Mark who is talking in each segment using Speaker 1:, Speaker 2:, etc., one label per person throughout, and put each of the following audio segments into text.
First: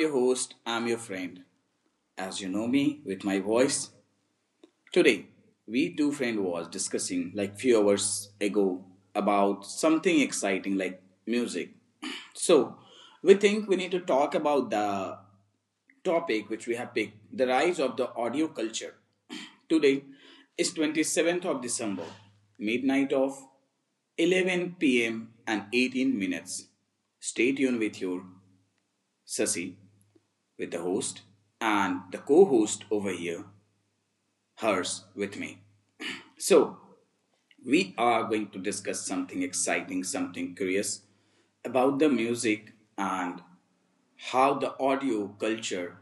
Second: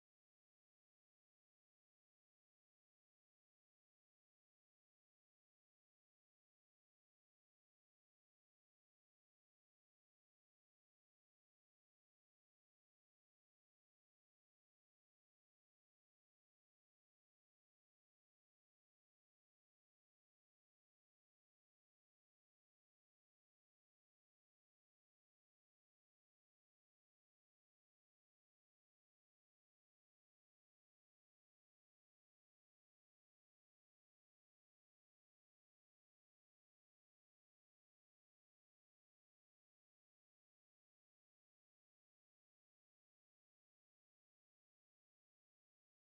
Speaker 1: your host. I'm your friend. As you know me with my voice, today we two friend was discussing like few hours ago about something exciting like music. So we think we need to talk about the topic which we have picked, the rise of the audio culture. Today is 27th of December, midnight of 11 p.m. and 18 minutes. Stay tuned with your Sasi, with the host, and the co host over here, hers, with me. So, we are going to discuss something exciting, something curious about the music and how the audio culture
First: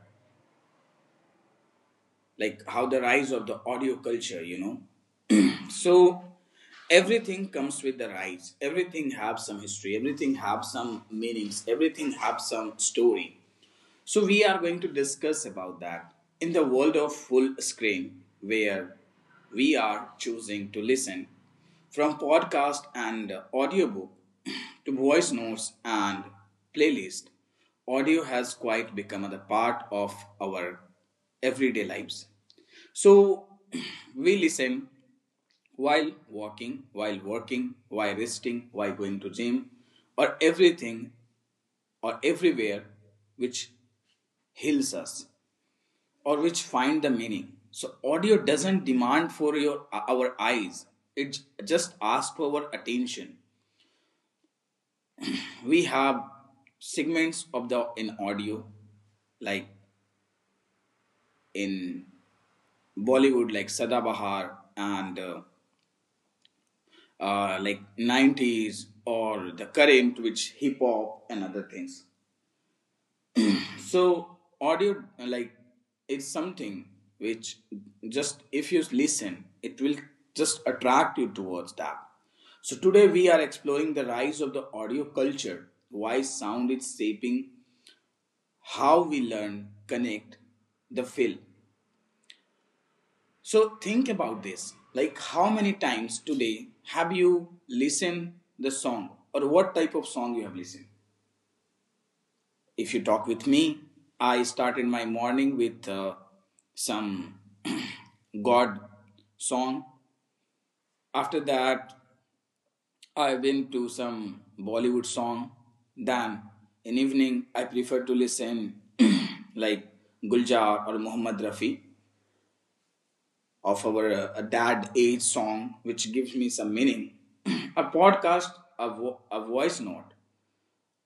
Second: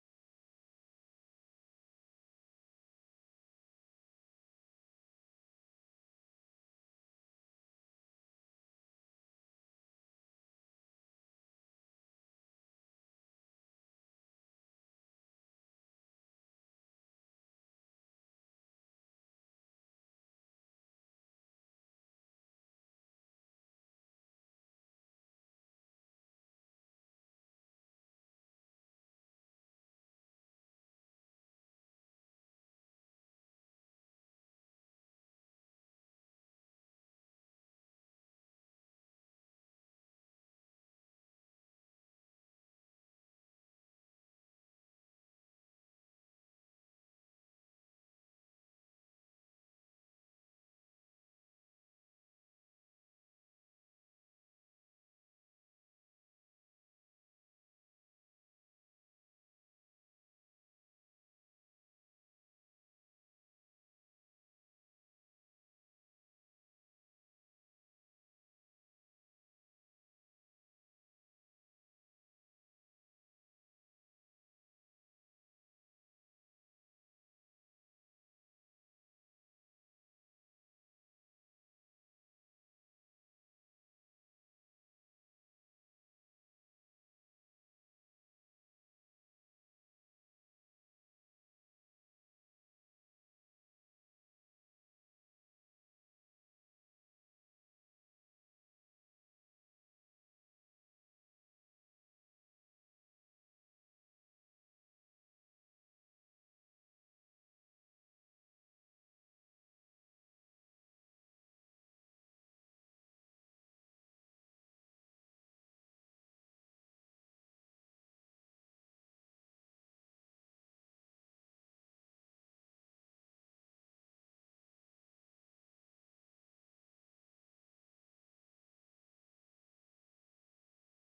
Speaker 1: like how the rise of the audio culture. So everything comes with the rise. Everything have some history. Everything have some meanings. Everything have some story. So we are going to discuss about that in the world of full screen where we are choosing to listen from podcast and audiobook to voice notes and playlist audio has quite become the part of our everyday lives, so we listen while walking, while working, while resting, while going to gym, or everything or everywhere which heals us or which find the meaning. So audio doesn't demand for your our eyes. It just asks for our attention. We have segments of the in audio like in Bollywood like Sadabahar and like 90s or the current which hip hop and other things. So audio like it's something which just if you listen, it will just attract you towards that. So today we are exploring the rise of the audio culture, why sound is shaping how we learn, connect, the feel. So think about this. Like how many times today have you listened the song or what type of song you have listened? If you talk with me, I started my morning with some God song. After that, I went to some Bollywood song. Then in evening, I prefer to listen like Guljar or Muhammad Rafi of our dad age song, which gives me some meaning. A podcast, a voice note,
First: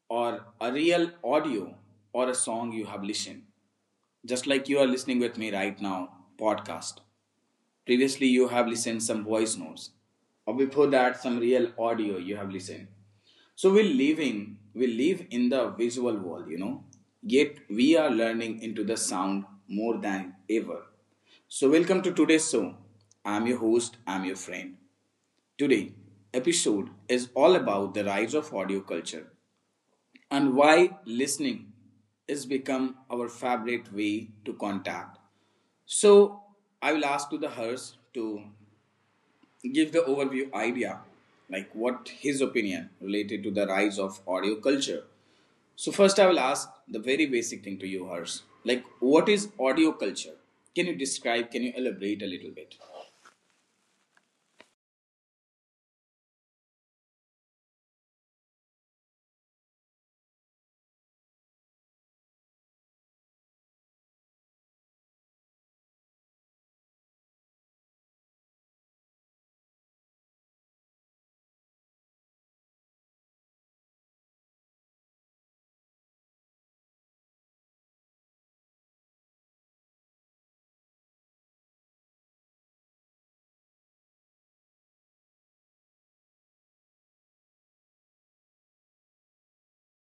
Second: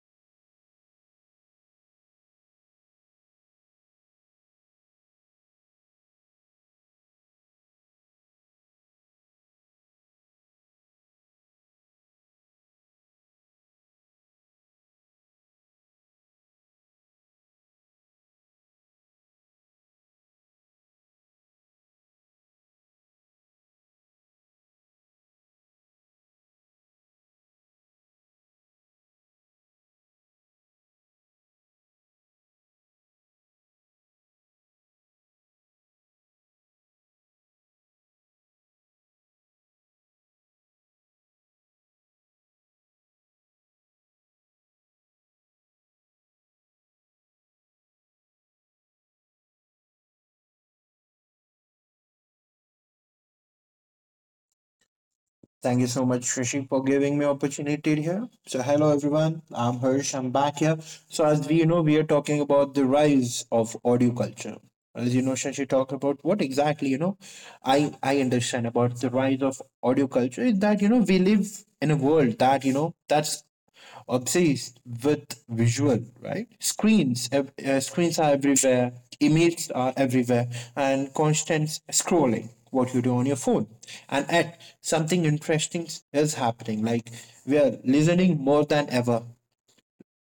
Speaker 1: or a real audio or a song you have listened. Just like you are listening with me right now, podcast. Previously, you have listened some voice notes, or before that, some real audio you have listened. So we live in the visual world. Yet we are learning into the sound more than ever. So welcome to today's show. I'm your host. I'm your friend. Today episode is all about the rise of audio culture and why listening is become our favorite way to contact, so I will ask to the Hers to give the overview idea, like what his opinion related to the rise of audio culture. So first I will ask the very basic thing to you, Hers. Like what is audio culture? Can you describe, can you elaborate a little bit?
Speaker 2: Thank you so much, Rishi, for giving me opportunity here. So, hello everyone. I'm Harsh. I'm back here. So, as we know, we are talking about the rise of audio culture. As you know, Shashi talked about what exactly. I understand about the rise of audio culture is that you know we live in a world that's obsessed with visual, right? Screens screens are everywhere, images are everywhere, and constant scrolling what you do on your phone. And at something interesting is happening, like we are listening more than ever.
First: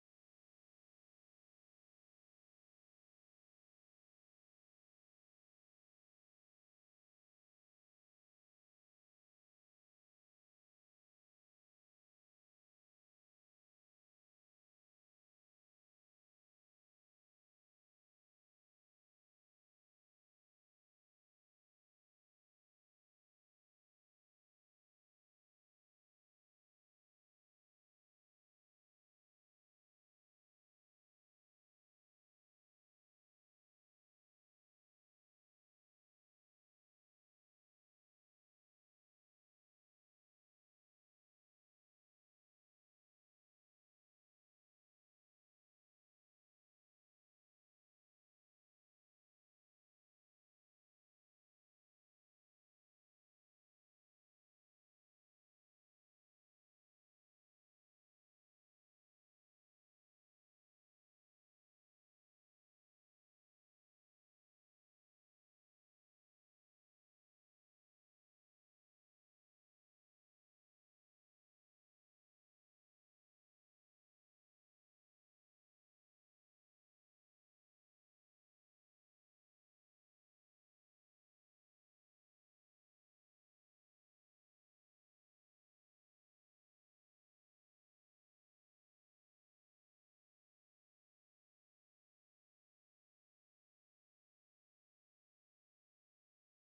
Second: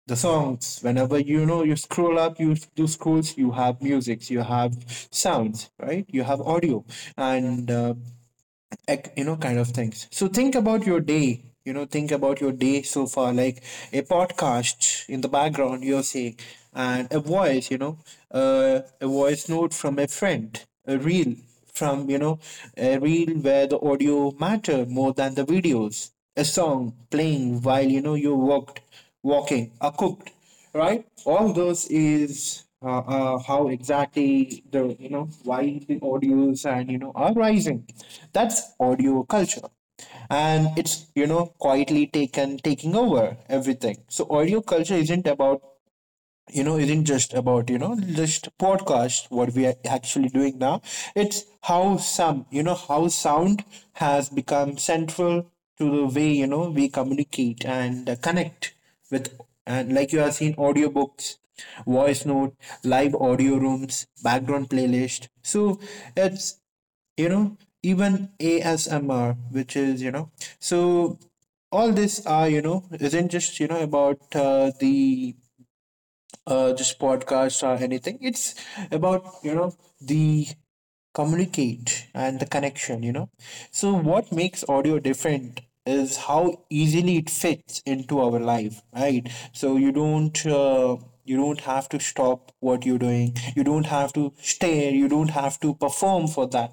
Speaker 2: The songs, whenever you know you scroll up, you do scrolls, you have music. You have sounds, right? You have audio. And you know, kind of things. So think about your day, you know, think about your day so far, like a podcast in the background, you're saying, and a voice, you know, a voice note from a friend, a reel from you know, a reel where the audio matter more than the videos, a song playing while you know you walked walking or cooked, right? All those is how exactly the, you know, why the audios and you know are rising. That's audio culture, and it's you know quietly taken taking over everything. So audio culture isn't about you know isn't just about you know just podcast what we are actually doing now. It's how some, you know, how sound has become central to the way you know we communicate and connect with. And like you have seen audiobooks, voice note, live audio rooms, background playlist. So it's you know even ASMR which is you know. So all this are you know isn't just you know about the just podcasts or anything. It's about, you know, the communicate and the connection, you know. So what makes audio different is how easily it fits into our life, right? So you don't have to stop what you're doing. You don't have to stare. You don't have to perform for that,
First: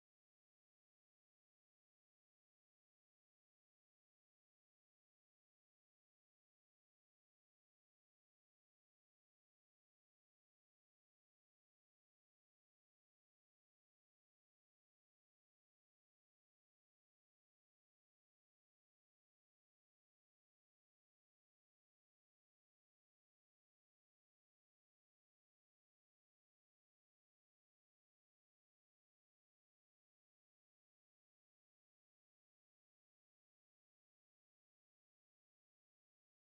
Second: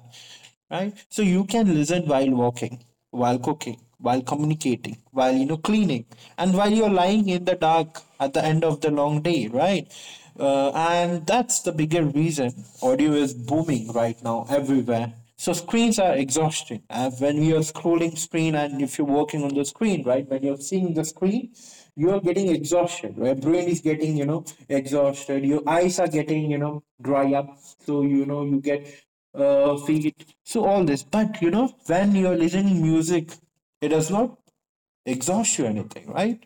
Speaker 2: right? So you can listen while walking, while cooking, while communicating, while you know cleaning, and while you're lying in the dark at the end of the long day, right? And that's the bigger reason audio is booming right now everywhere. So screens are exhausting. And when we are scrolling screen, and if you're working on the screen, right, when you're seeing the screen, you are getting exhausted. Your brain is getting, you know, exhausted. Your eyes are getting, you know, dry up. So you know you get feet. So all this, but you know, when you're listening music, it does not exhaust you anything, right?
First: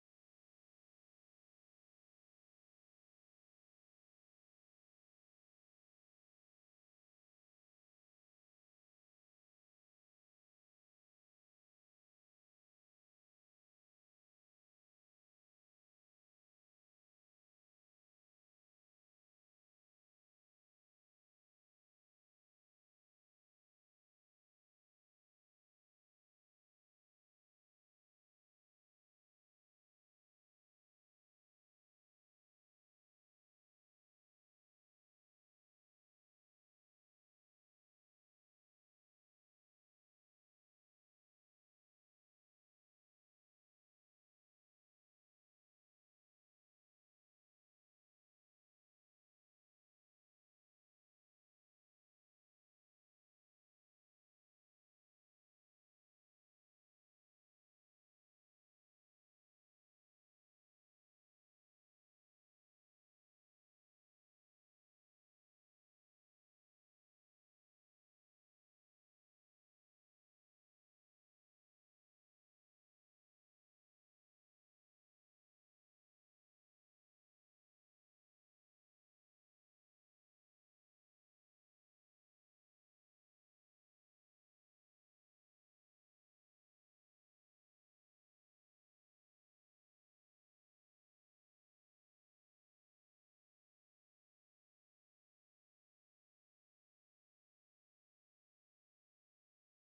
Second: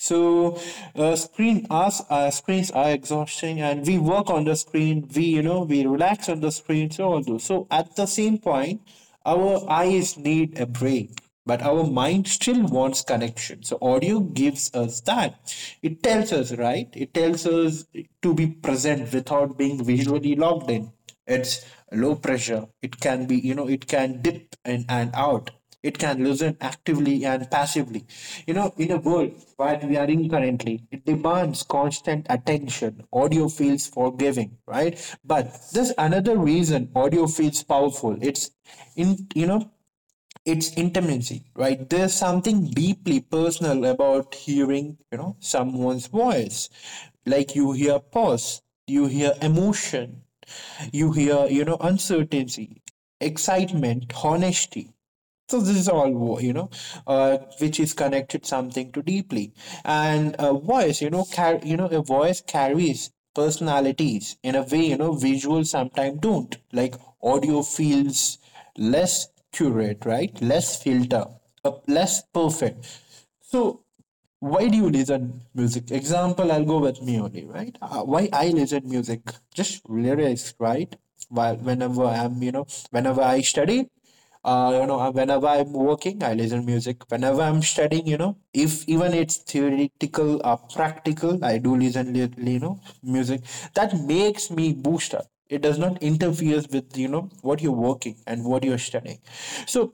Speaker 2: So screens are exhausting, and we work on the screen. We you know we relax on the screen, so all those. So at the same point, our eyes need a break. But our mind still wants connection. So audio gives us that. It tells us, right? It tells us to be present without being visually logged in. It's low pressure. It can be, you know, it can dip in and out. It can listen actively and passively. You know, in a world that we are in currently, it demands constant attention. Audio feels forgiving, right? But there's another reason audio feels powerful. It's in, you know, it's intimacy, right? There's something deeply personal about hearing you know someone's voice, like you hear pause, you hear emotion, you hear, you know, uncertainty, excitement, honesty. So this is all you know which is connected something to deeply. And a voice, you know, you know, a voice carries personalities in a way you know visuals sometimes don't. Like audio feels less curate, right? Less filter, less perfect. So why do you listen music? Example, I'll go with me only, right? Why I listen music? Just lyrics, right? While Whenever I'm, you know, whenever I study, whenever I'm working, I listen music. Whenever I'm studying, you know, if even it's theoretical or practical, I do you know, music. That makes me boost up. It does not interfere with, you know, what you're working and what you're studying. So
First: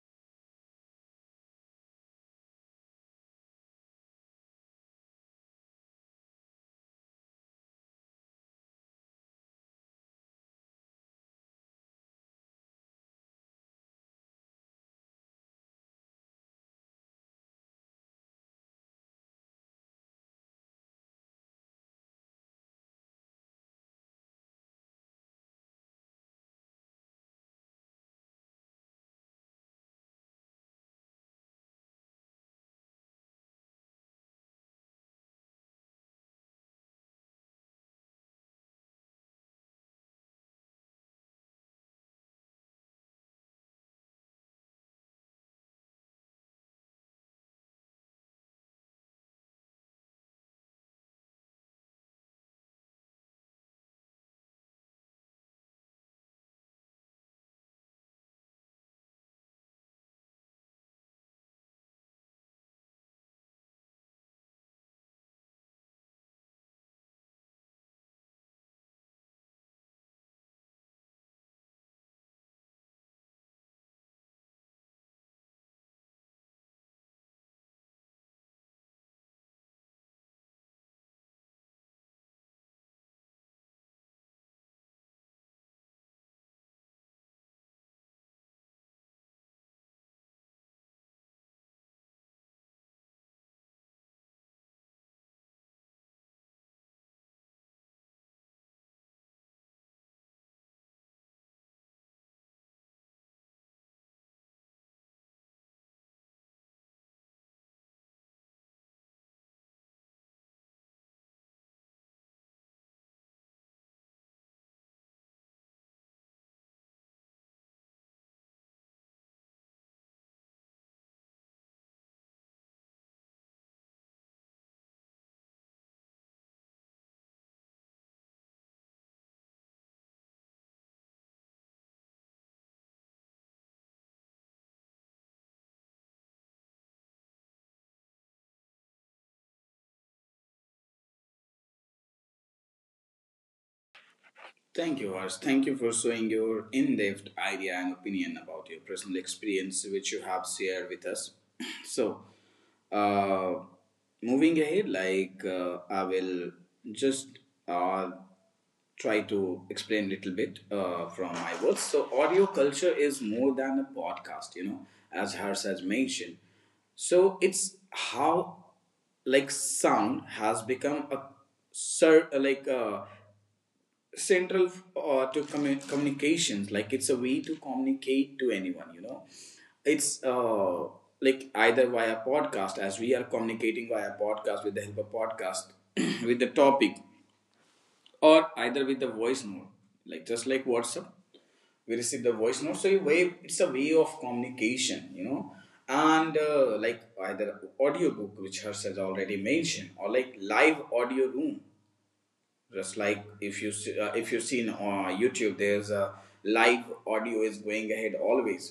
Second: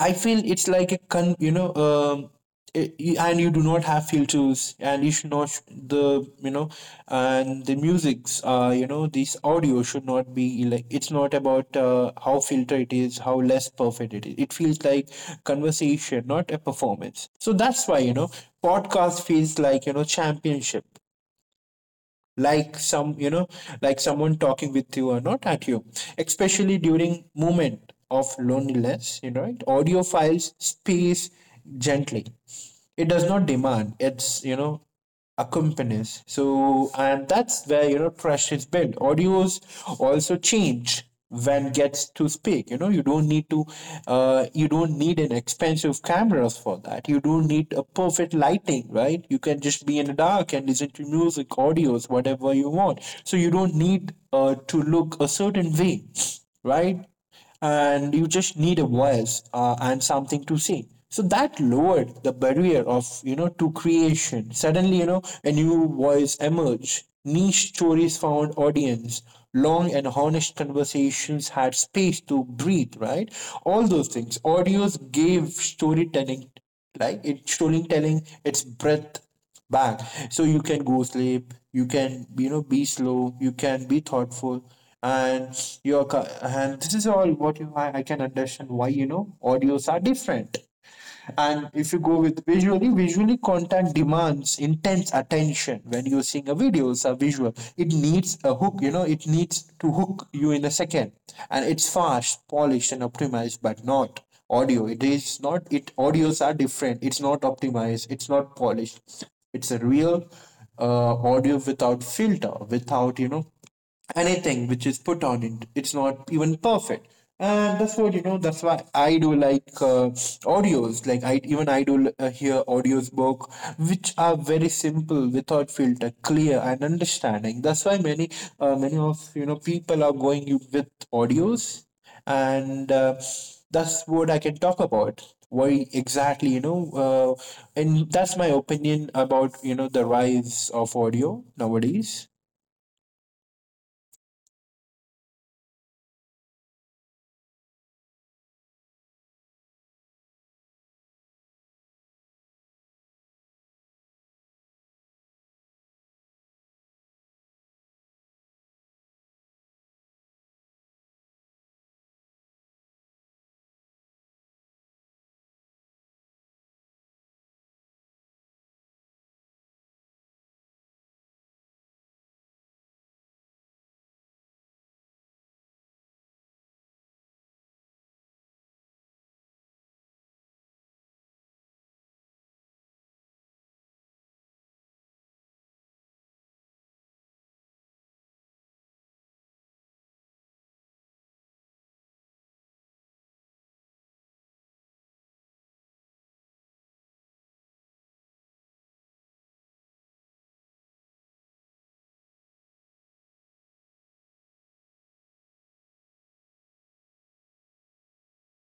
Speaker 2: I feel it's like a con, you know, and you do not have filters, and you should not sh- the you know, and the musics, you know, this audio should not be like it's not about how filtered it is, how less perfect it is. It feels like conversation, not a performance. So that's why you know, podcast feels like you know championship, like some you know like someone talking with you or not at you, especially during moment of loneliness, you know, it audio files space gently. It does not demand, it's you know accompanies. So and that's where you know trust is built. Audios also change when gets to speak, you know you don't need to you don't need an expensive cameras for that, you don't need a perfect lighting, right? You can just be in the dark and listen to music, audios, whatever you want. So you don't need to look a certain way, right? And you just need a voice and something to say. So that lowered the barrier of you know to creation. Suddenly you know a new voice emerged, niche stories found audience, long and honest conversations had space to breathe, right? All those things audios gave storytelling, like it storytelling its breath back. So you can go sleep, you can you know be slow, you can be thoughtful. And and this is all what you I can understand why you know audios are different. And if you go with visually, visually content demands intense attention. When you're seeing a video, it's a visual. It needs a hook, you know, it needs to hook you in a second. And it's fast, polished, and optimized, but not audio. It is not, it audios are different. It's not optimized, it's not polished. It's a real audio without filter, without, you know, anything which is put on it, it's not even perfect. And that's what you know that's why I do like audios. Like I even I do hear audios book which are very simple, without filter, clear and understanding. That's why many many of you know people are going with audios. And that's what I can talk about why exactly you know uh, and that's my opinion about you know the rise of audio nowadays.
Speaker 1: Thank you, Harsh. Thank you for showing your in depth idea and opinion about your personal experience, which you have shared with us. So, uh, moving ahead, like I will just uh, try to explain a little bit from my words. So, audio culture is more than a podcast, as Harsh has mentioned. So, it's how like sound has become a sir like a central to communications, like it's a way to communicate to anyone. It's like either via podcast, as we are communicating via podcast with the help of podcast, with the topic, or either with the voice note, like just like WhatsApp we receive the voice note, so a way it's a way of communication. And like either audiobook, which hers has already mentioned, or like live audio room, just like if you if you've seen on YouTube, there's a live audio is going ahead always.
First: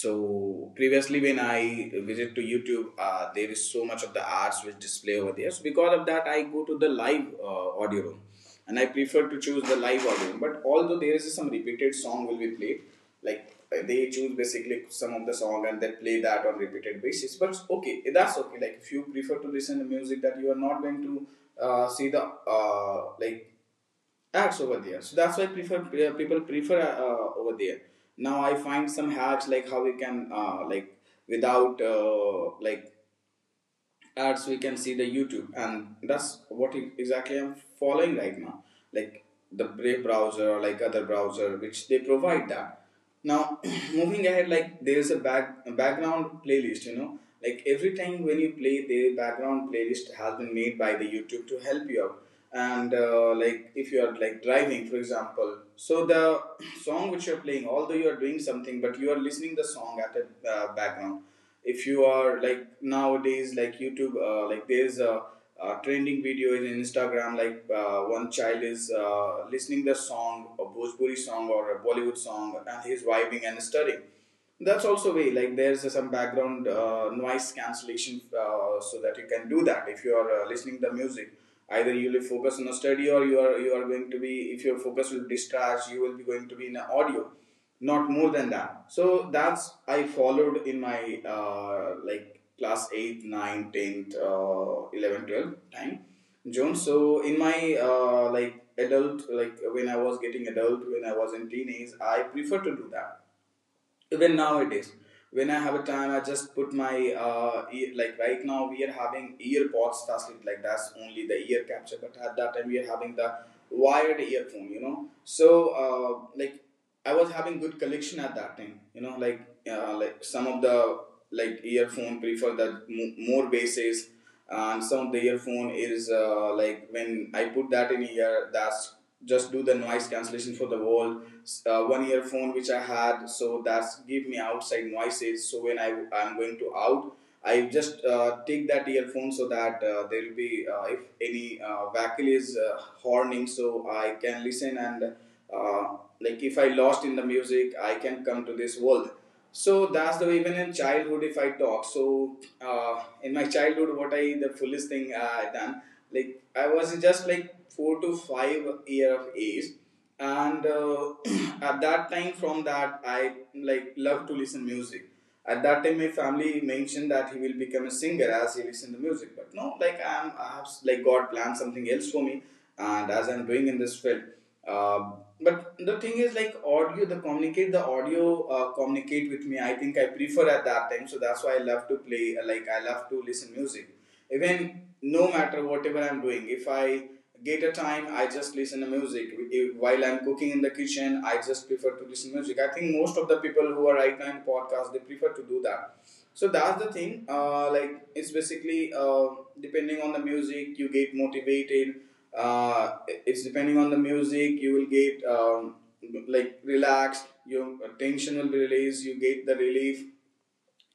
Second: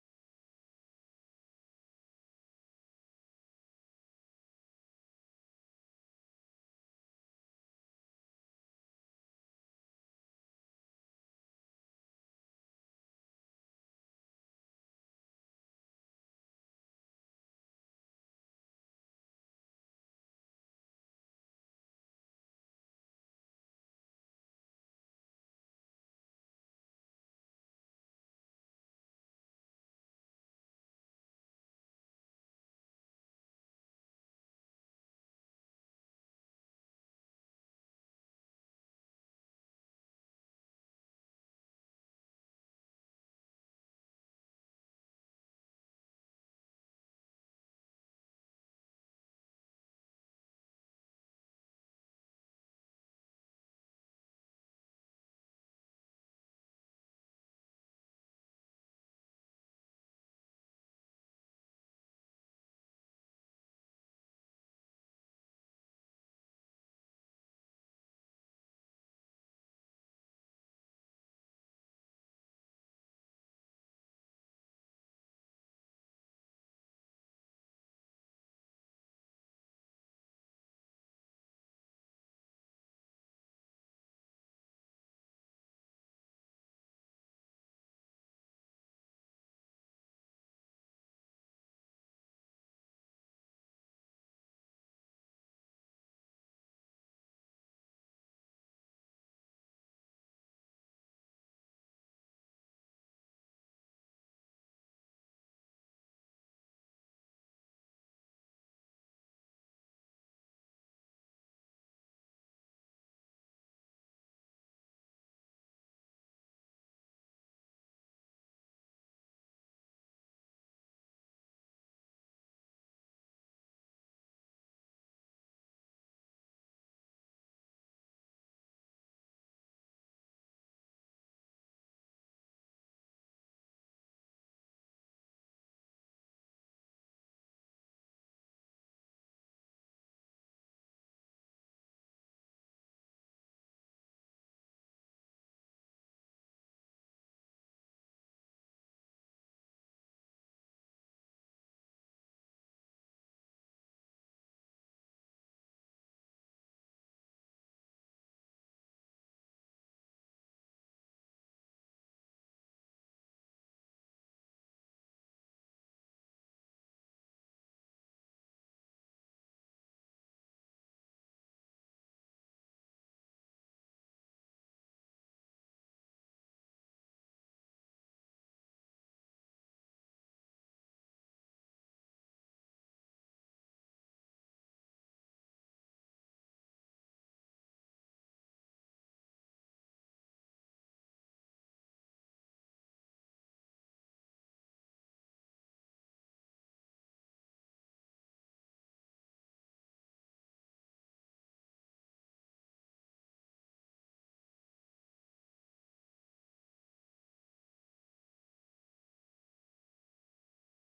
Speaker 1: So previously when I visit to YouTube, there is so much of the arts which display over there, so because of that I go to the live audio room, and I prefer to choose the live audio. But although there is some repeated song will be played, like they choose basically some of the song and they play that on repeated basis. But okay, that's okay. Like if you prefer to listen to music, that you are not going to see the like acts over there, so that's why prefer people prefer over there. Now I find some hacks like how we can, like without like ads we can see the YouTube, and that's what exactly I'm following right now, like the Brave browser or like other browser which they provide that. Now moving ahead, like there's a background playlist, like every time when you play the background playlist has been made by the YouTube to help you out. And like if you are like driving, for example, so the song which you're playing, although you are doing something but you are listening the song at the background. If you are like nowadays like YouTube, like there's a trending video in Instagram, like one child is listening the song, a Bhojpuri song or a Bollywood song, and he's vibing and studying. That's also way, like there's some background noise cancellation, so that you can do that. If you are listening the music, either you will focus on a study or you are going to be, if your focus will discharge, you will be going to be in an audio, not more than that. So that's I followed in my, like class 8 9 10th, 11 12 time zone. So in my, like adult, like when I was getting adult, when I was in teenage, I prefer to do that. Even nowadays when I have a time, I just put my ear, like right now we are having earpods, that's it, like that's only the ear capture, but at that time we are having the wired earphone. So, uh, like I was having good collection at that time, like, like some of the, like earphone prefer that more bases, and some of the earphone is, like when I put that in here, that's just do the noise cancellation for the wall. One earphone which I had, so that's give me outside noises. So when I'm going to out, I just take that earphone, so that there will be, if any vehicle is horning, so I can listen, and uh, like if I lost in the music, I can come to this world. So that's the way, even in childhood if I talk. So in my childhood, what I the foolish thing I done, like I was just like 4 to 5 year of age, and at that time, from that I like love to listen music. At that time my family mentioned that he will become a singer as he listen to music, but no, like I have like God planned something else for me, and as I'm doing in this field, um, but the thing is, like audio the communicate the audio communicate with me, I think I prefer at that time, so that's why I love to play, like I love to listen music. Even no matter whatever I'm doing, if I get a time, I just listen to music. While I'm cooking in the kitchen, I just prefer to listen to music. I think most of the people who are right now in podcast, they prefer to do that. So that's the thing, like it's basically, depending on the music you get motivated, it's depending on the music you will get, like relaxed, your tension will be released, you get the relief.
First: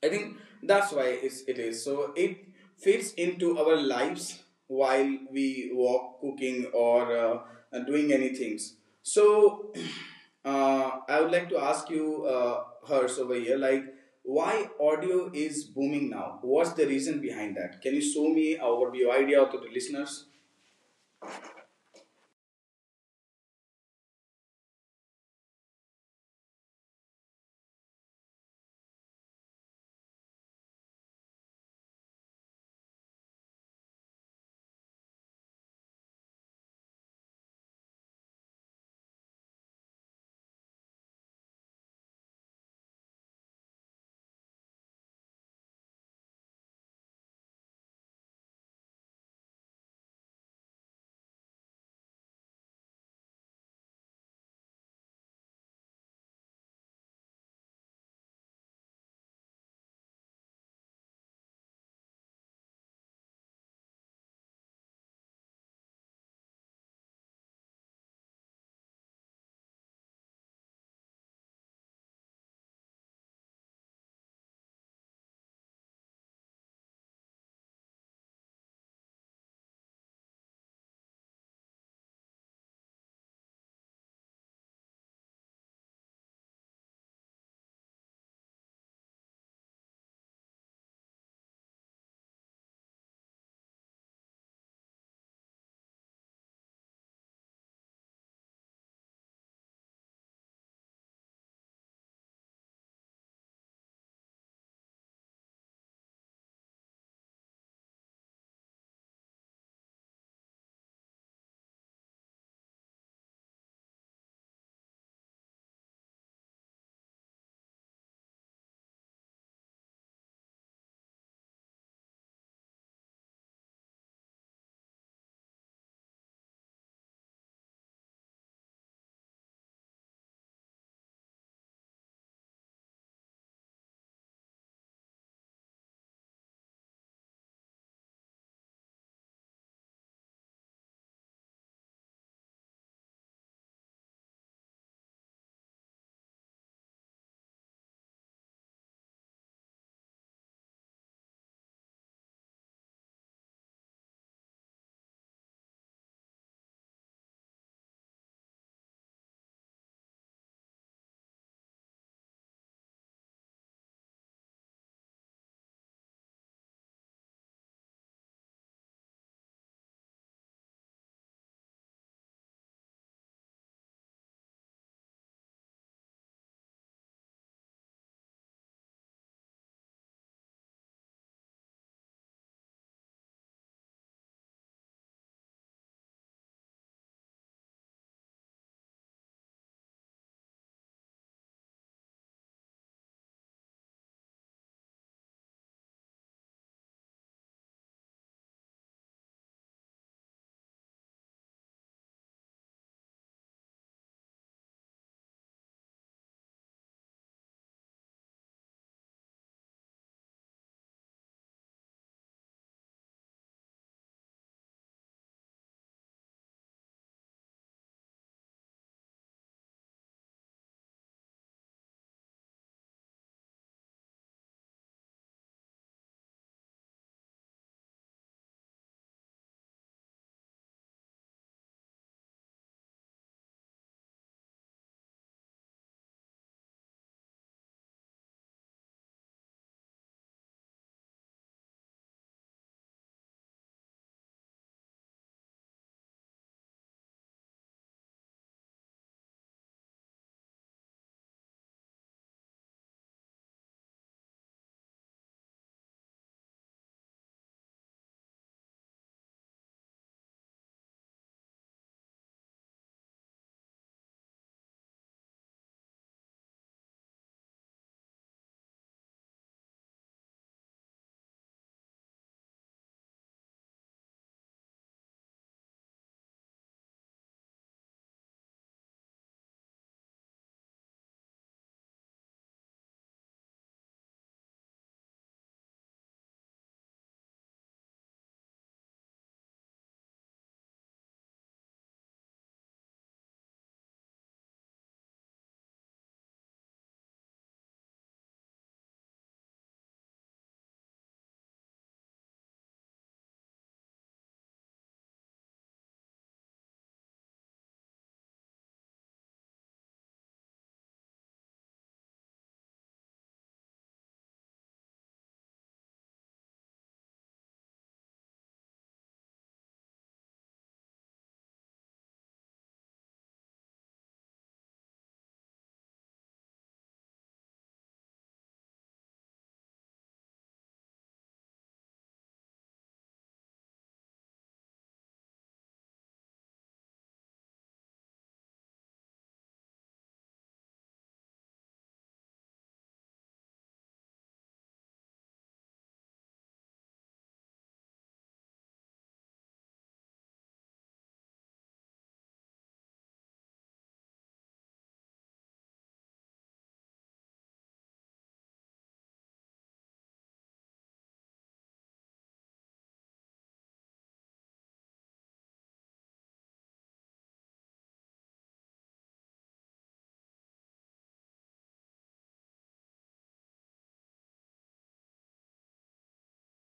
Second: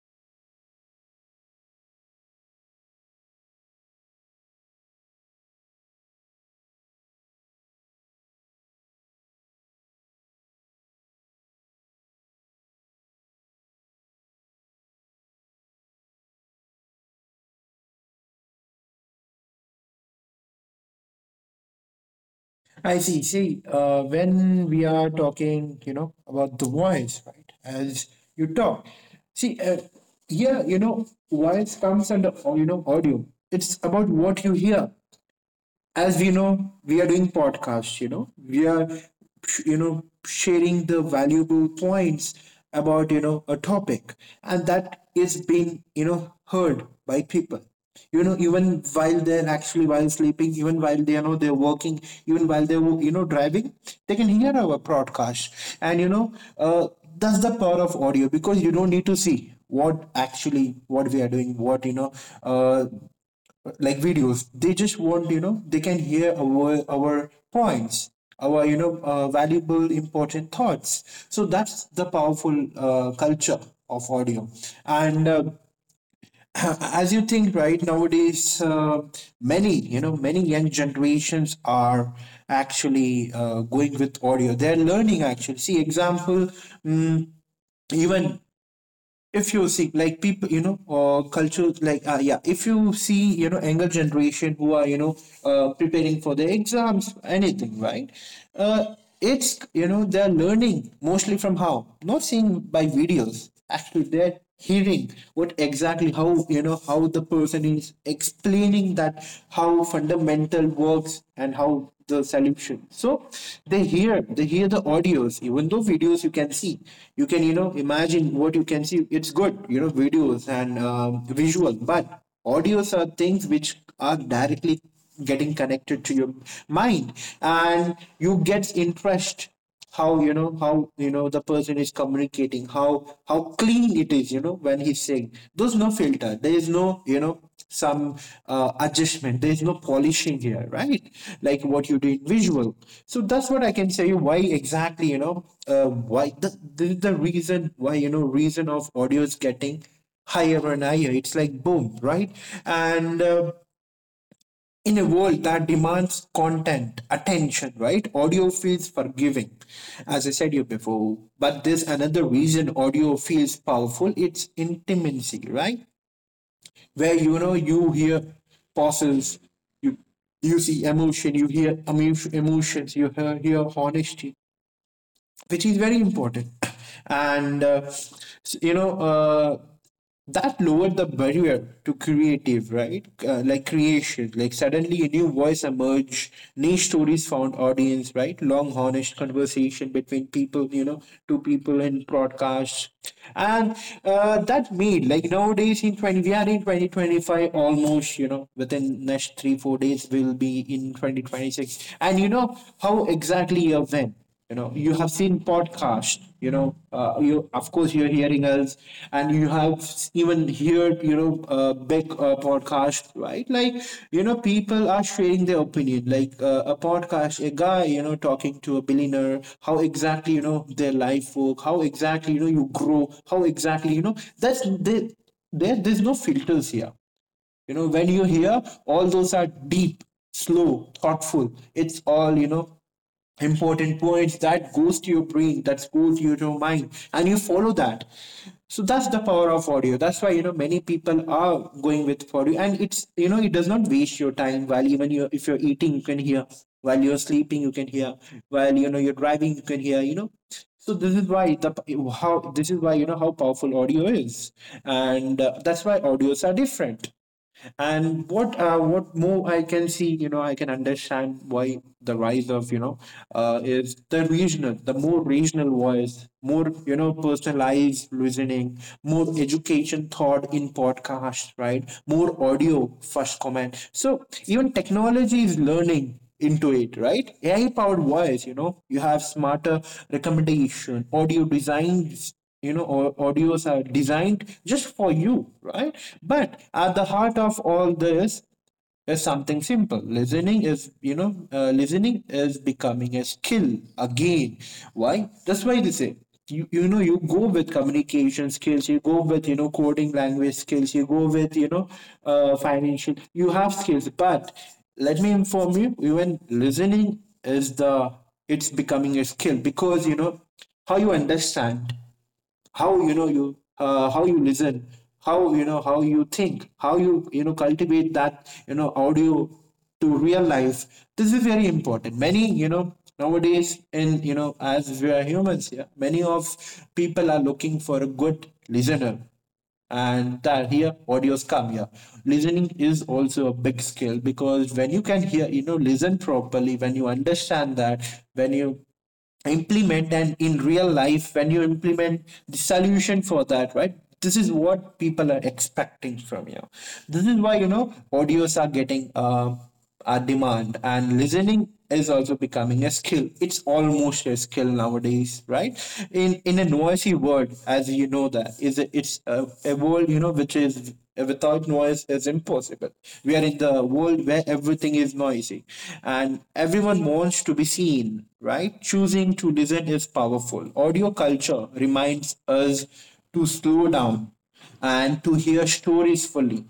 Speaker 1: I think that's why it is. So it fits into our lives while we walk, cooking, or doing any things. So I would like to ask you, Hers, over here, like why audio is booming now? What's the reason behind that? Can you show me or your idea to the listeners?
Speaker 2: I see. See, when we are talking, you know, about the voice, right? As you talk, see, yeah, you know, voice comes under, you know, audio. It's about what you hear. As we know, we are doing podcasts, you know, we are, you know, sharing the valuable points about, you know, a topic, and that is being, you know, heard by people. You know, even while they're actually while sleeping, even while they you know they're working, even while they're you know driving, they can hear our broadcast. And you know, that's the power of audio, because you don't need to see what actually what we are doing, what you know, uh, like videos they just want you know they can hear our points, our you know valuable important thoughts. So that's the powerful culture of audio. And as you think, right, nowadays many you know many young generations are actually going with audio. They're learning actually, see, example, mm, even if you see like people you know culture, like yeah, if you see you know younger generation who are you know preparing for their exams, anything, right? uh, it's you know they're learning mostly from, how, not seeing by videos, actually they're hearing what exactly how you know how the person is explaining that, how fundamental works and how the solution. So they hear, they hear the audios. Even though videos you can see, you can you know imagine what you can see, it's good, you know, videos and visual, but audios are things which are directly getting connected to your mind, and you get impressed how you know the person is communicating, how clean it is, you know, when he's saying there's no filter, there is no you know some adjustment, there is no polishing here, right? Like what you did visual. So that's what I can say you why exactly you know why the reason, why you know reason of audio is getting higher and higher, it's like boom, right? And in a world that demands content, attention, right? Audio feels forgiving, as I said you before. But there's another reason audio feels powerful. It's intimacy, right? Where you know you hear pauses, you you see emotion, you hear emotions, you hear, honesty, which is very important. And s- you know, That lowered the barrier to creative right like creation. Like suddenly a new voice emerged, niche stories found audience, right? Long honest conversation between people, you know, two people in broadcasts. And That made, like, nowadays, in 20 we are in 2025 almost, you know, within next 3 4 days we'll be in 2026, and you know how exactly a when, you know, you have seen podcast, you know, you, of course, you're hearing us, and you have even heard, you know, big podcast, right? Like, you know, people are sharing their opinion, like, a podcast, a guy, you know, talking to a billionaire, how exactly, you know, their life work, how exactly, you know, you grow, how exactly, you know, that's, they there there's no filters here, you know, when you hear, all those are deep, slow, thoughtful. It's all, you know, important points that goes to your brain, that goes to your mind, and you follow that. So that's the power of audio. That's why, you know, many people are going with audio, and it's, you know, it does not waste your time. While even you, if you're eating, you can hear. While you're sleeping, you can hear. While you know you're driving, you can hear. You know, so this is why the how this is why, you know, how powerful audio is, and that's why audios are different. And what more I can see, you know, I can understand why the rise of, you know, is the more regional voice, more, you know, personalized listening, more education thought in podcast, right? More audio first comment. So even technology is learning into it, right? AI powered voice, you know, you have smarter recommendation, audio designs. You know, audios are designed just for you, right? But at the heart of all this is something simple. Listening is becoming a skill again. Why? That's why they say, you know, you go with communication skills, you go with, you know, coding language skills, you go with, you know, financial, you have skills, but let me inform you, even listening is the— it's becoming a skill, because, you know, how you understand, how, you know, you, how you listen, how, you know, how you think, how you, you know, cultivate that, you know, audio to real life. This is very important. Many, you know, nowadays, and, you know, as we are humans, yeah, many of people are looking for a good listener, and that here audios come here. Listening is also a big skill, because when you can hear, you know, listen properly, when you understand that, when you implement and in real life when you implement the solution for that, right? This is what people are expecting from you. This is why, you know, audios are getting a demand, and listening is also becoming a skill. It's almost a skill nowadays, right? In a noisy world, as you know, it's a world, you know, which is without noise is impossible. We are in the world where everything is noise music. And everyone wants to be seen, right? Choosing to listen is powerful. Audio culture reminds us to slow down and to hear stories fully,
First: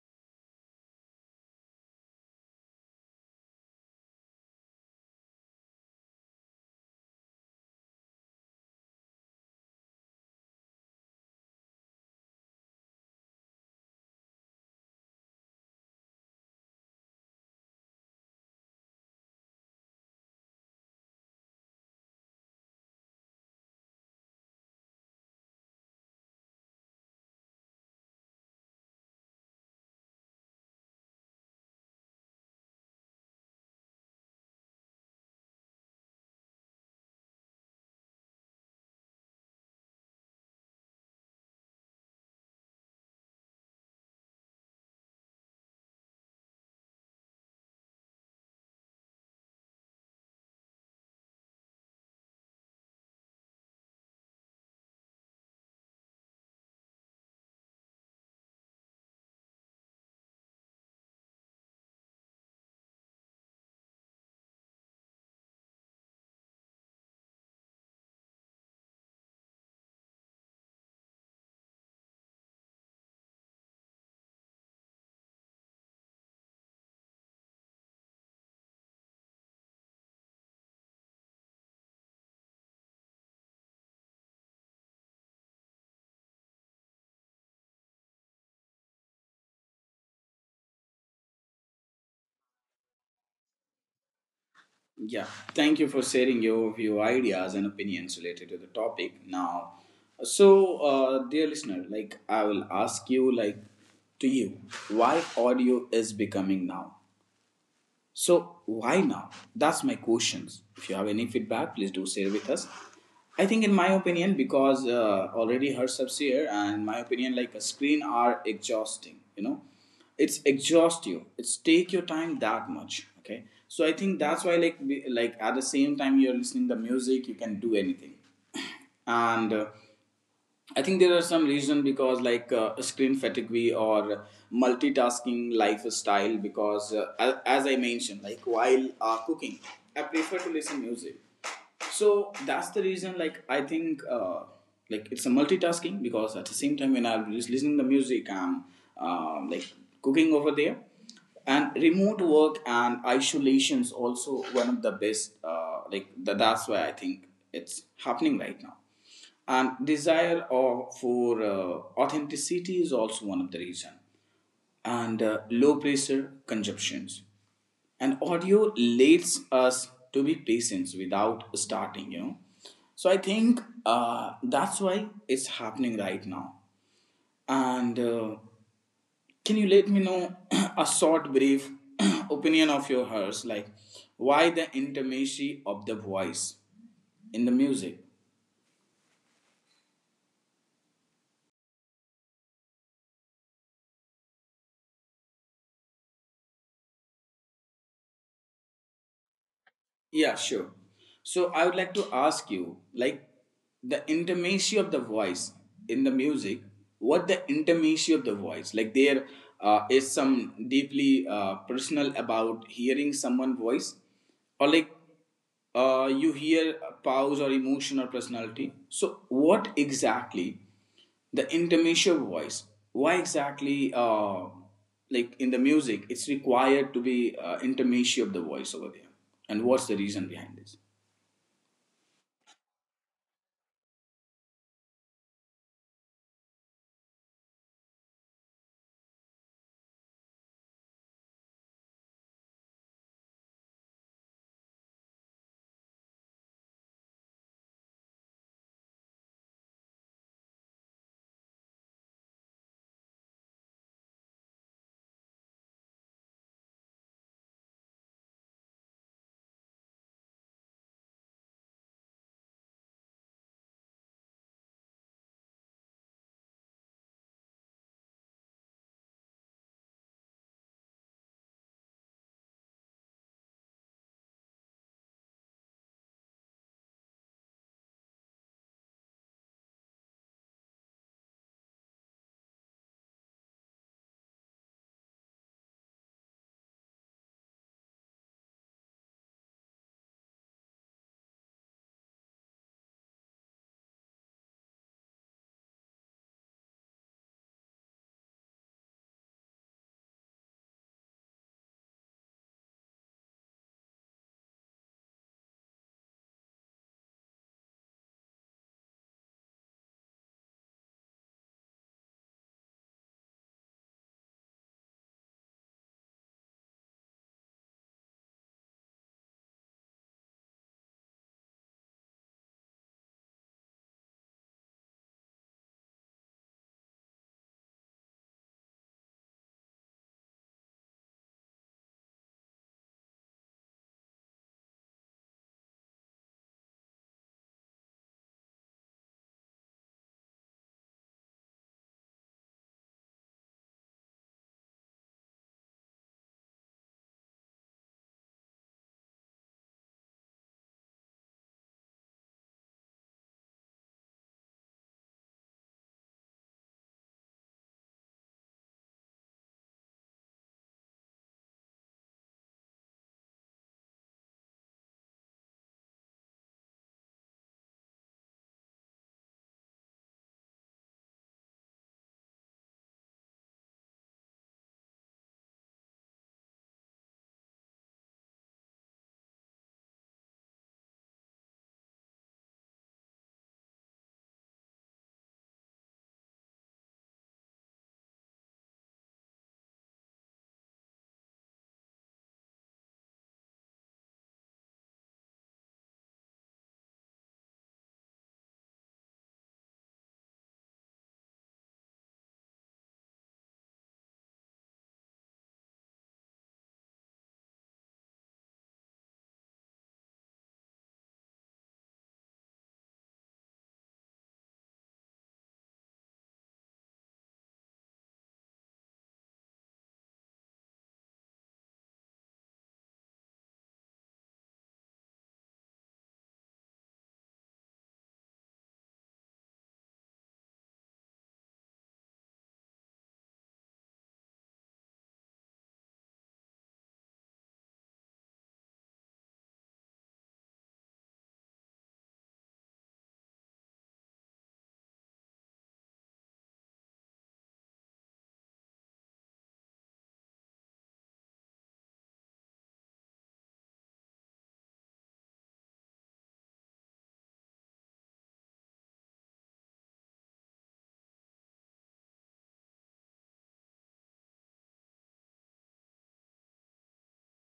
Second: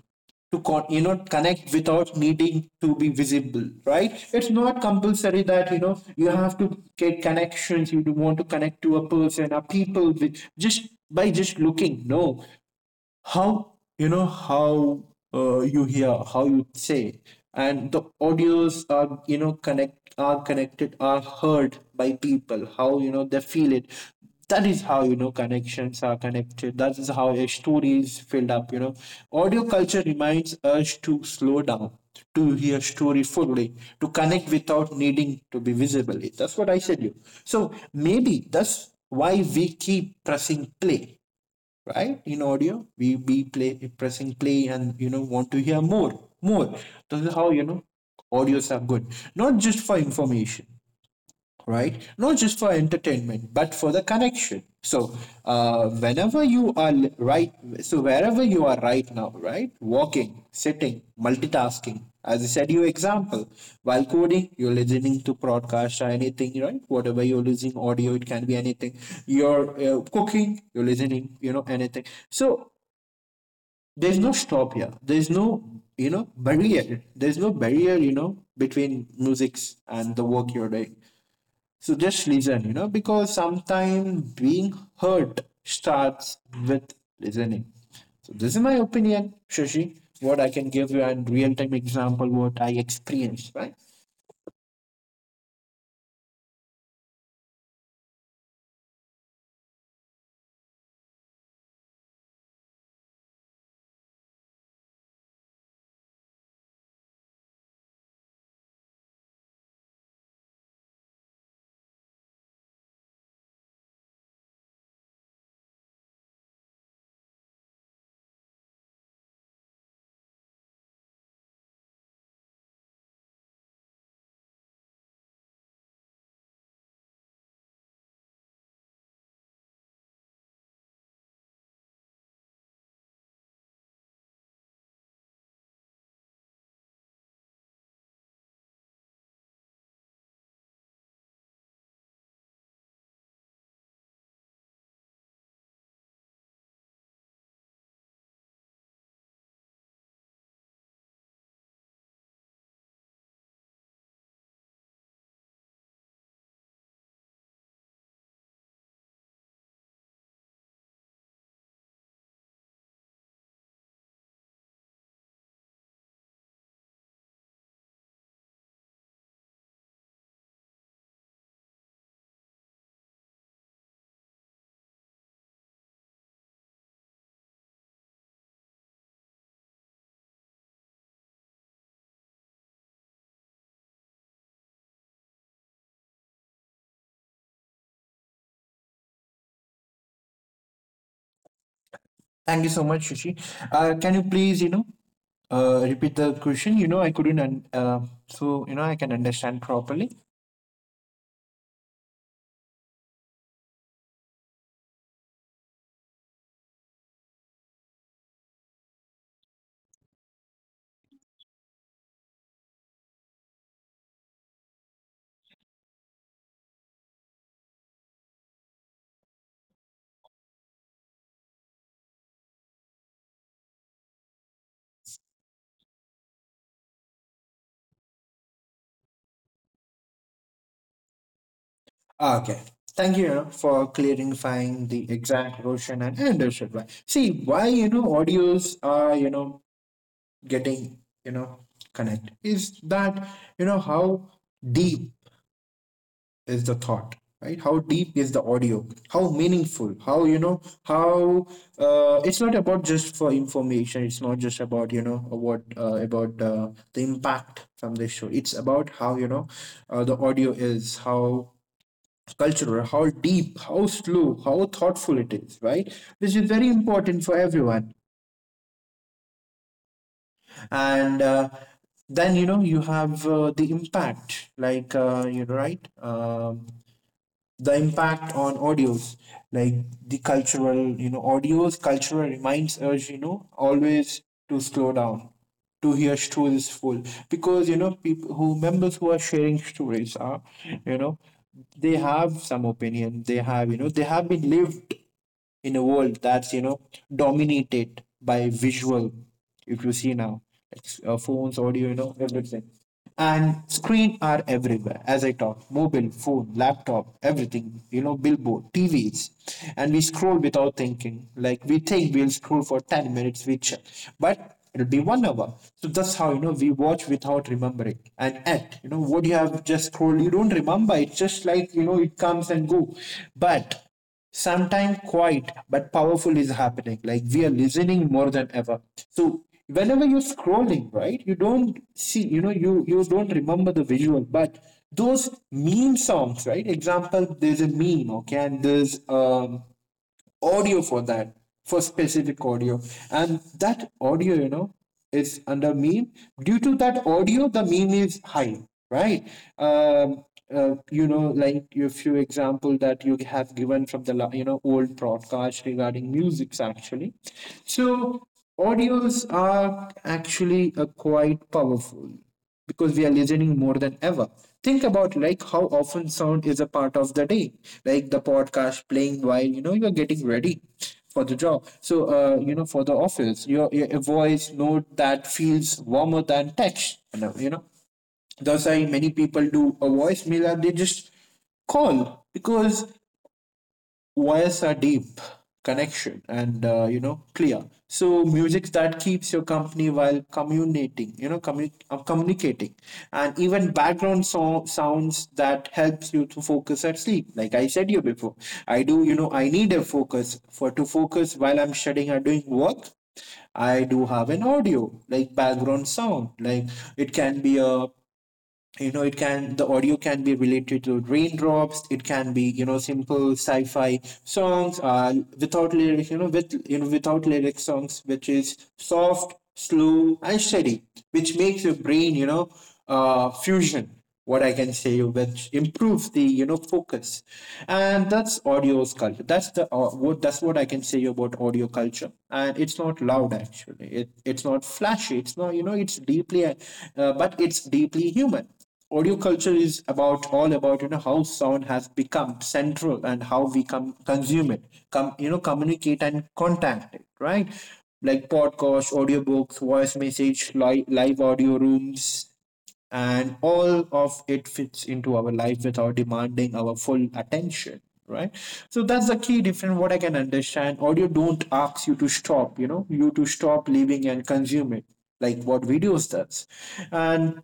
Speaker 2: to you know, connect without needing to be visible, right? It's not compulsory that, you know, you have to get connections. You do want to connect to a person or people with just by just looking. No, how, you know, how, you hear, how you say, and the audios are, you know, connected, are heard by people, how, you know, they feel it. That is how, you know, connections are connected. That is how a story is filled up, you know. Audio culture reminds us to slow down, to hear story fully, to connect without needing to be visible. That's what I said you. So maybe that's why we keep pressing play, right? In audio, we be play pressing play and, you know, want to hear more, more. This is how, you know, audios are good, not just for information, right? Not just for entertainment, but for the connection. So, whenever you are right, so wherever you are right now, right? Walking, sitting, multitasking. As I said, your example, while coding, you're listening to broadcast or anything, right? Whatever you're listening, audio, it can be anything. You're cooking, you're listening, you know, anything. So, there's no stop here. There's no, you know, barrier. There's no barrier, you know, between musics and the work you're doing. So just listen, you know, because sometimes being hurt starts with listening. So this is my opinion, Shashi, what I can give you, and real time example what I experienced, right?
Speaker 1: Yeah, thank you for sharing your view, ideas, and opinions related to the topic. Now, so dear listener, like I will ask you, like to you, why audio is becoming now, so why now? That's my questions. If you have any feedback, please do share with us. I think, in my opinion, because already herself's here, and in my opinion, like a screen are exhausting. You know, it's exhaust you. It's take your time that much. Okay, so I think that's why, like, like at the same time you're listening the music, you can do anything and, I think there are some reason because like screen fatigue or multitasking lifestyle because as I mentioned like while cooking I prefer to listen music, so that's the reason like I think like it's a multitasking because at the same time when I'm just listening to music I'm like cooking over there. And remote work and isolation is also one of the best like that's why I think it's happening right now, and desire of, for authenticity is also one of the reason, and low pressure consumptions, and audio leads us to be patient without starting, you know. So I think that's why it's happening right now. And can you let me know a short brief opinion of your hers, like why the intimacy of the voice in the music?
Speaker 2: Thank you so much, Shashi. Can you please, you know, repeat the question? You know, I couldn't, so, you know, I can understand properly.
Speaker 1: Yeah, sure. So I would like to ask you, like the intimacy of the voice in the music, what the intimacy of the voice, like there is some deeply personal about hearing someone voice, or like you hear pause or emotion or personality. So, what exactly the intermesial voice? Why exactly, like in the music, it's required to be intermesio of the voice over there? And what's the reason behind this?
Speaker 2: Ah, okay. Thank you, you know, for clarifying the exact question. And understood why. See, why, you know, audios are, you know, getting, you know, connect is that, you know, how deep is the thought, right? How deep is the audio, how meaningful, how, you know, how, it's not about just for information, it's not just about, you know, what, about the impact from this show. It's about how, you know, the audio is how cultural, how deep, how slow, how thoughtful it is, right? Which is very important for everyone. And Then, you know, you have the impact, like, you know, right, the impact on audios, like, the cultural, you know, audios cultural reminds us, you know, always to slow down, to hear stories full, because, you know, people who members who are sharing stories are, you know, they have some opinion, they have, you know, they have been lived in a world that's, you know, dominated by visual. If you see now, like, phones, audio, you know, everything, and screen are everywhere, as I talk, mobile phone, laptop, everything, you know, billboard, tvs, and we scroll without thinking. Like, we think we'll scroll for 10 minutes, we check, but it'll be 1 hour. So that's how, you know, we watch without remembering, and at, you know, what you have just scrolled, you don't remember. It's just like, you know, it comes and go. But sometimes quiet but powerful is happening. Like, we are listening more than ever. So whenever you're scrolling, right, you don't see, you know, you don't remember the visual, but those meme songs, right? Example, there's a meme, okay, and there's audio for that, for specific audio, and that audio, you know, is under meme. Due to that audio, the meme is high, right? um, you know, like a few example that you have given from you know, old broadcast regarding musics, actually. So audios are actually quite powerful, because we are listening more than ever. Think about like how often sound is a part of the day, like the podcast playing while, you know, you're getting ready for the job. So, you know, for the office, your voice note that feels warmer than text. You know, you know? That's why many people do a voicemail, and they just call, because voices are deep, connection, and you know, clear. So music that keeps your company while communicating, you know, communicating, and even background sounds that helps you to focus at sleep. Like I said you before, I do. You know, I need a focus for to focus while I'm studying or doing work. I do have an audio, like background sound. Like, it can be a, you know, it can, the audio can be related to raindrops. It can be, you know, simple sci-fi songs, without lyrics, you know, without lyrics songs, which is soft, slow and steady, which makes your brain, you know, fusion, what I can say, which improves the, you know, focus, and that's audio's culture. That's the, what that's what I can say about audio culture, and it's not loud, actually. It's not flashy. It's not, you know, it's deeply, but it's deeply human. Audio culture is about all about, you know, how sound has become central and how we come consume it, come you know, communicate and contact it, right? Like podcasts, audiobooks, voice message, live audio rooms, and all of it fits into our life without demanding our full attention, right? So that's the key difference, what I can understand. Audio don't ask you to stop, you know, you to stop living and consume it, like what videos does. And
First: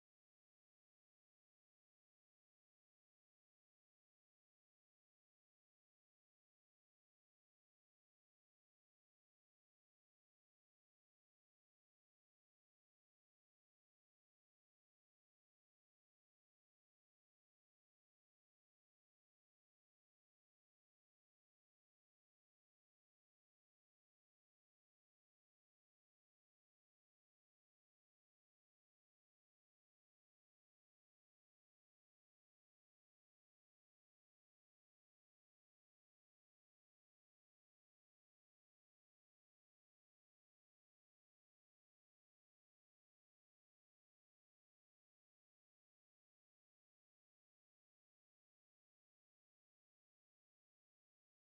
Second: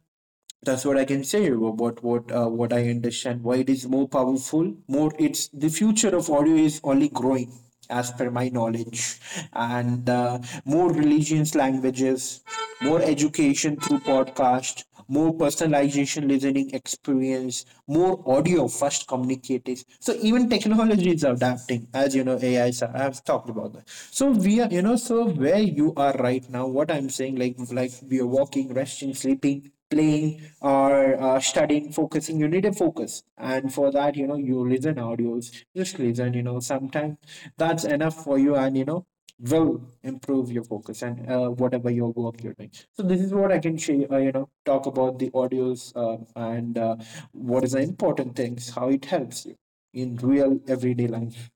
Speaker 2: that's what I can say about what, what I understand. Why it is more powerful, more, it's the future of audio is only growing, as per my knowledge, and more religions, languages, more education through podcast, more personalization listening experience, more audio first communicators. So even technology is adapting, as you know, AI. Is— I have talked about that. So we are, you know, so where you are right now, what I'm saying, like, we are walking, resting, sleeping, playing, or studying, focusing. You need a focus. And for that, you know, you listen audios, just listen, you know, sometimes that's enough for you, and, you know, will improve your focus, and whatever your work you're doing. So this is what I can share, you know, talk about the audios, and what is the important things, how it helps you in real everyday life.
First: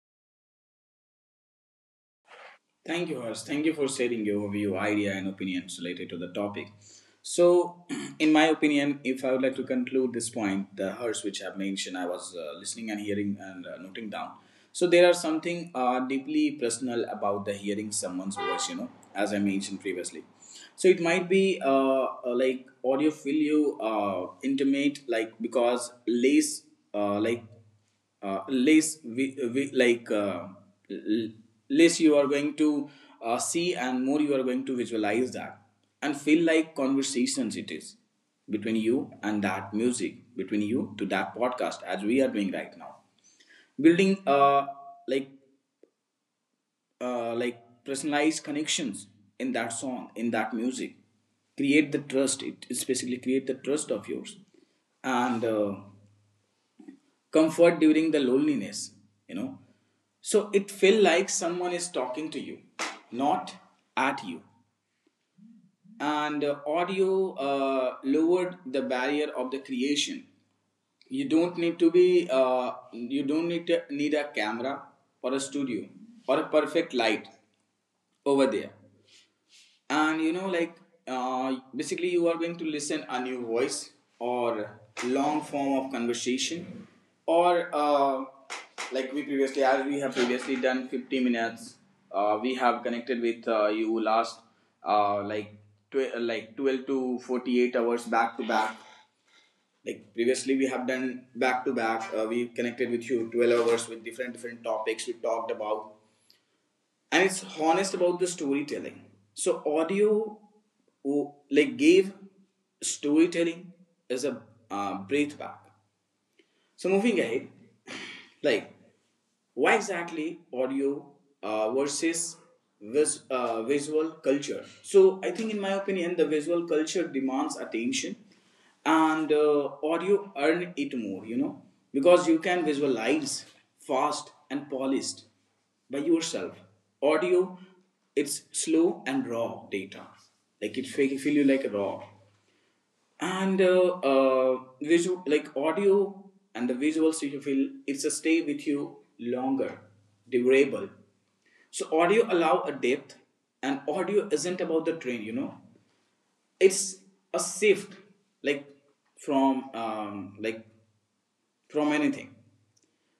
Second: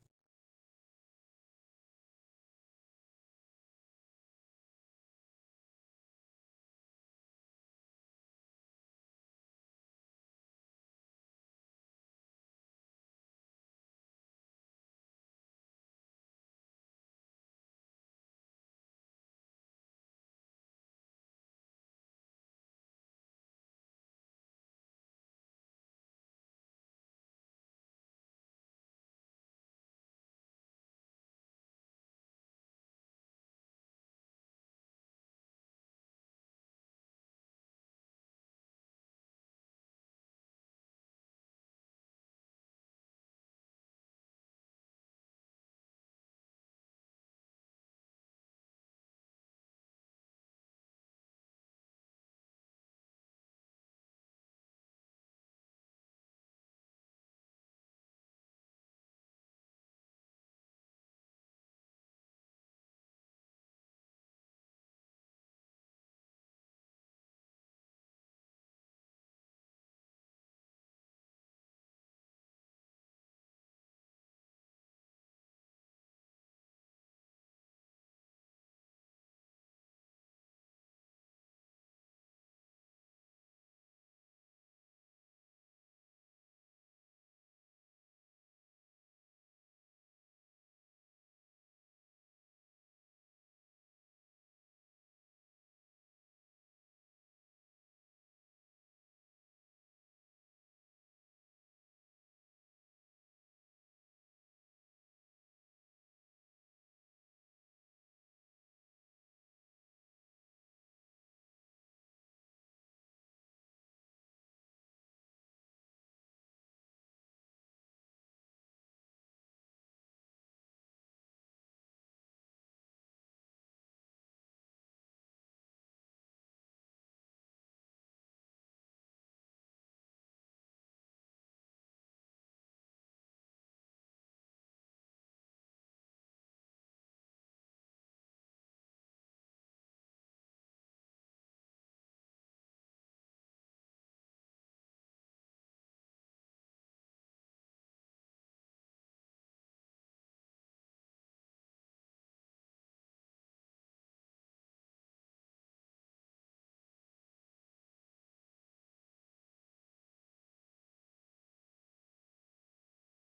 Speaker 1: Thank you, Harsh. Thank you for sharing your view, idea, and opinions related to the topic. So, in my opinion, if I would like to conclude this point, the Harsh which I've mentioned, I was listening and hearing and noting down. So, there are something deeply personal about the hearing someone's voice, you know, as I mentioned previously. So, it might be like audio feel you intimate, like because less, like less we like l- less you are going to see and more you are going to visualize that, and feel like conversations it is between you and that music, between you to that podcast as we are doing right now, building like like personalized connections in that song, in that music. Create the trust, it especially create the trust of yours, and comfort during the loneliness, you know. So it feel like someone is talking to you, not at you. And audio lowered the barrier of the creation. You don't need to be you don't need to need a camera, or a studio, or a perfect light over there. And you know like, basically you are going to listen a new voice, or long form of conversation, or like we previously, as we have previously done 50 minutes, we have connected with you last, like like 12 to 48 hours back to back. Like previously we have done back to back, we connected with you 12 hours with different different topics we talked about, and it's honest about the storytelling. So audio, oh, like gave storytelling as a breath back. So moving ahead, like why exactly audio versus visual culture? So I think, in my opinion, the visual culture demands attention, and audio earn it more. You know, because you can visualize fast and polished by yourself. Audio, it's slow and raw data. Like it feel you like raw, and visual like audio, and the visuals you feel it's a stay with you longer, durable. So audio allow a depth, and audio isn't about the train, you know, it's a shift, like like from anything.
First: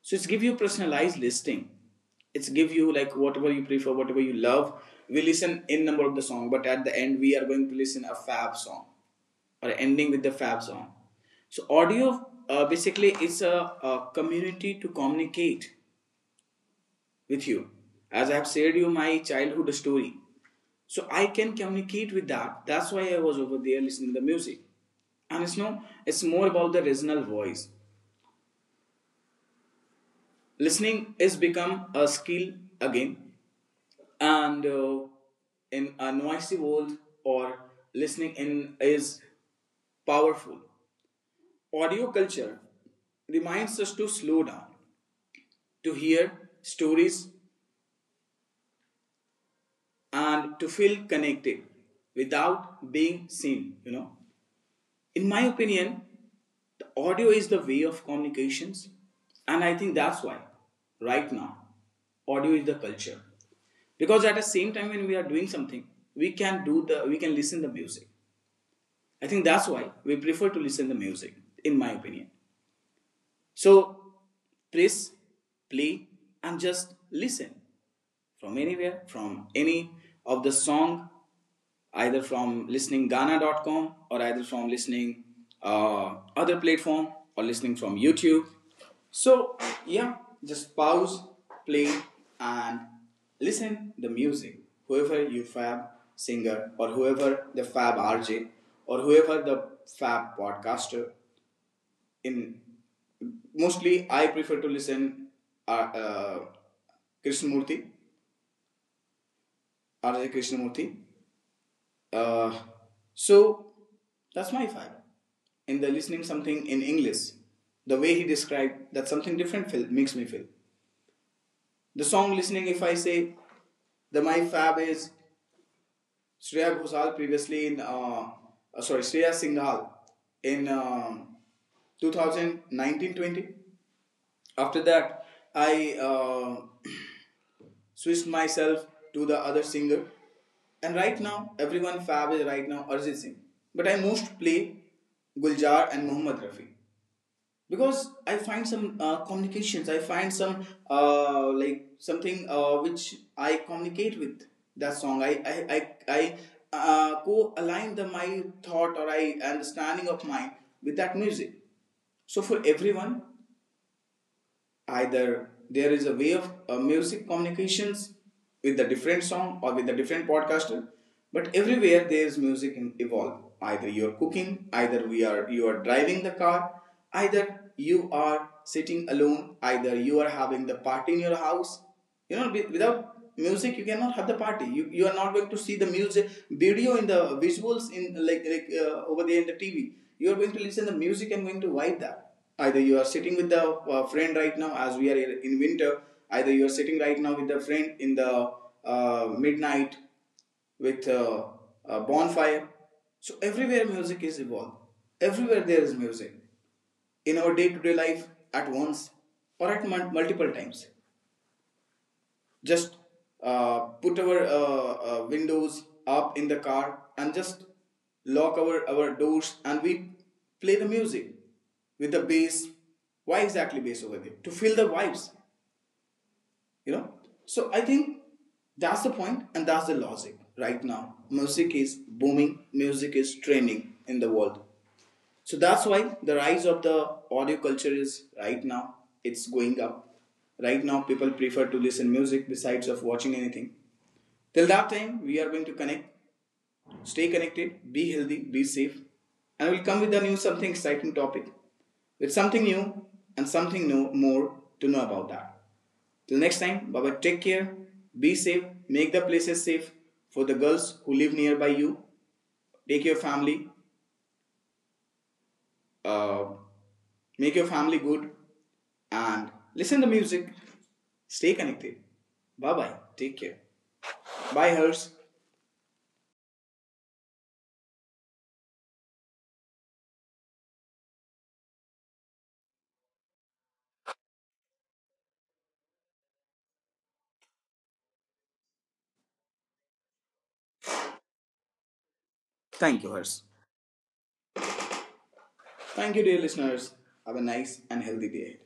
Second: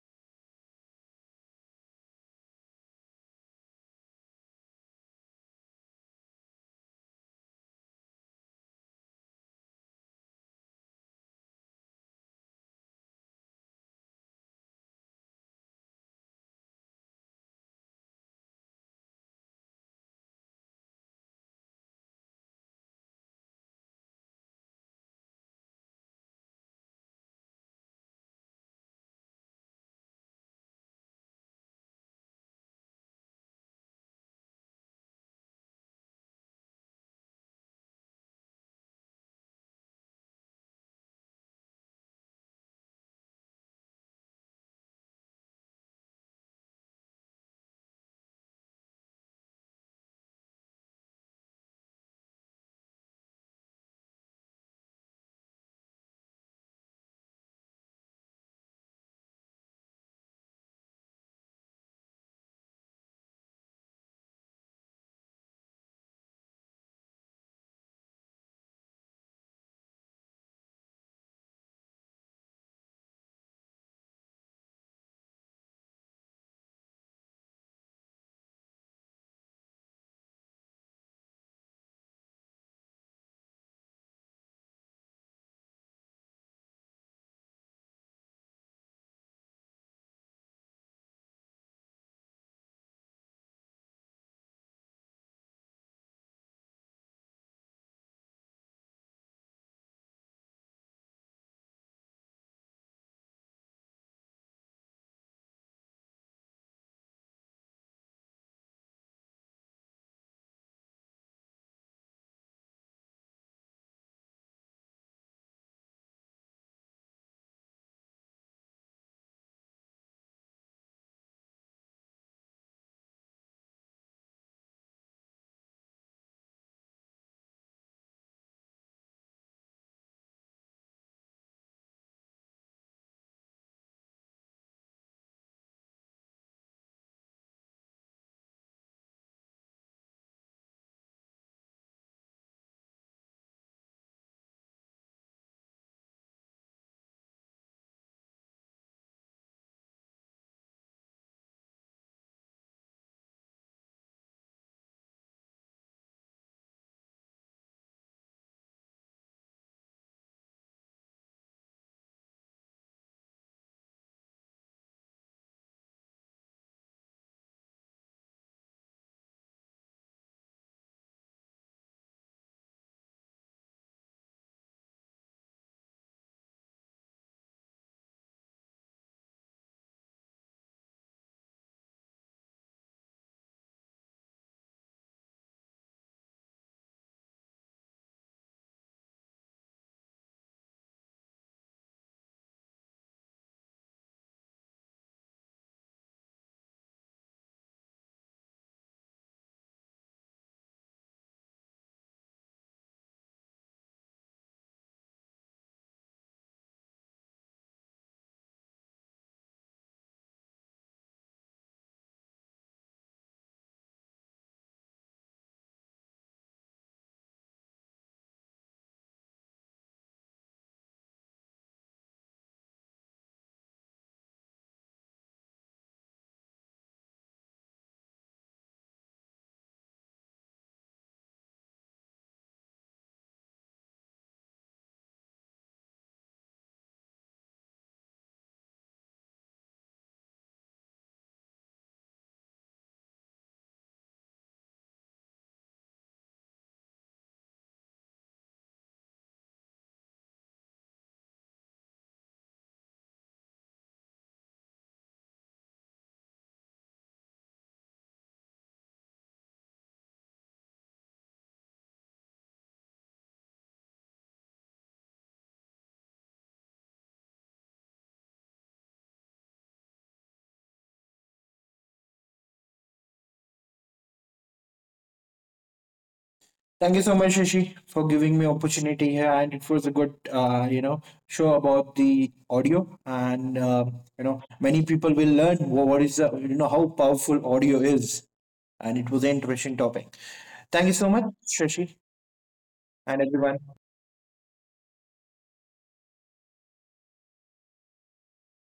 Speaker 1: So it's give you personalized listing. It's give you like whatever you prefer, whatever you love. We listen in number of the song, but at the end we are going to listen a fab song, or ending with the fab song. So audio basically is a community to communicate with you. As I have said you my childhood story. So I can communicate with that. That's why I was over there listening to the music. And it's no, it's more about the regional voice. Listening is become a skill again. And in a noisy world, or listening in, is powerful. Audio culture reminds us to slow down, to hear stories, and to feel connected without being seen, you know. In my opinion, the audio is the way of communications, and I think that's why right now audio is the culture, because at the same time when we are doing something, we can listen the music. I think that's why we prefer to listen the music, in my opinion. So press play and just listen, from anywhere, from any of the song, either from listening Gaana.com, or either from listening other platform, or listening from YouTube. So yeah, just pause, play, and listen the music. Whoever you fab singer, or whoever the fab RJ, or whoever the fab podcaster. In mostly I prefer to listen uh, uh, Krishnamurti, R.J. Krishnamurti. Uh, so that's my five. In the listening something in English, the way he described that something different feel, makes me feel. The song listening, if I say the my fab is Shreya Ghoshal previously in sorry Shreya Singhal in 2019. After that, I switched myself to the other singer. And right now, everyone fab is right now Arjit Singh. But I most play Guljar and Mohammad Rafi because I find some communications. I find some like something which I communicate with that song. I co-align the my thought or I understanding of mine with that music. So for everyone, either there is a way of music communications with the different song, or with the different podcaster, but everywhere there is music in evolve, either you're cooking, either we are you are driving the car, either you are sitting alone, either you are having the party in your house, you know, without music you cannot have the party, you are not going to see the music video in the visuals in, like over there in the TV you are going to listen to the music and going to vibe that, either you are sitting with the friend right now as we are in winter, either you are sitting right now with the friend in the midnight with a bonfire. So everywhere music is involved, everywhere there is music in our day-to-day life, at once or at multiple times. Just put our windows up in the car, and just lock our doors, and we play the music with the bass. Why exactly bass over there? To feel the vibes, you know? So I think that's the point and that's the logic right now. Music is booming, music is trending in the world. So that's why the rise of the audio culture is right now. It's going up. Right now people prefer to listen music besides of watching anything. Till that time, we are going to connect. Stay connected, be healthy, be safe, and we'll come with a new something exciting topic, with something new, and something new more to know about that. Till next time, Baba, take care, be safe, make the places safe for the girls who live nearby you. Take your family, uh, make your family good, and listen to music. Stay connected. Bye bye. Take care. Bye, Hers.
Speaker 2: Thank you so much, Shashi, for giving me opportunity here, and it was a good, you know, show about the audio, and, you know, many people will learn what is, the, you know, how powerful audio is, and it was an interesting topic. Thank you so much, Shashi,
Speaker 1: Thank you,
Speaker 2: and
Speaker 1: Hers.
Speaker 2: everyone.
Speaker 1: Thank you, dear listeners. Have a nice and healthy day.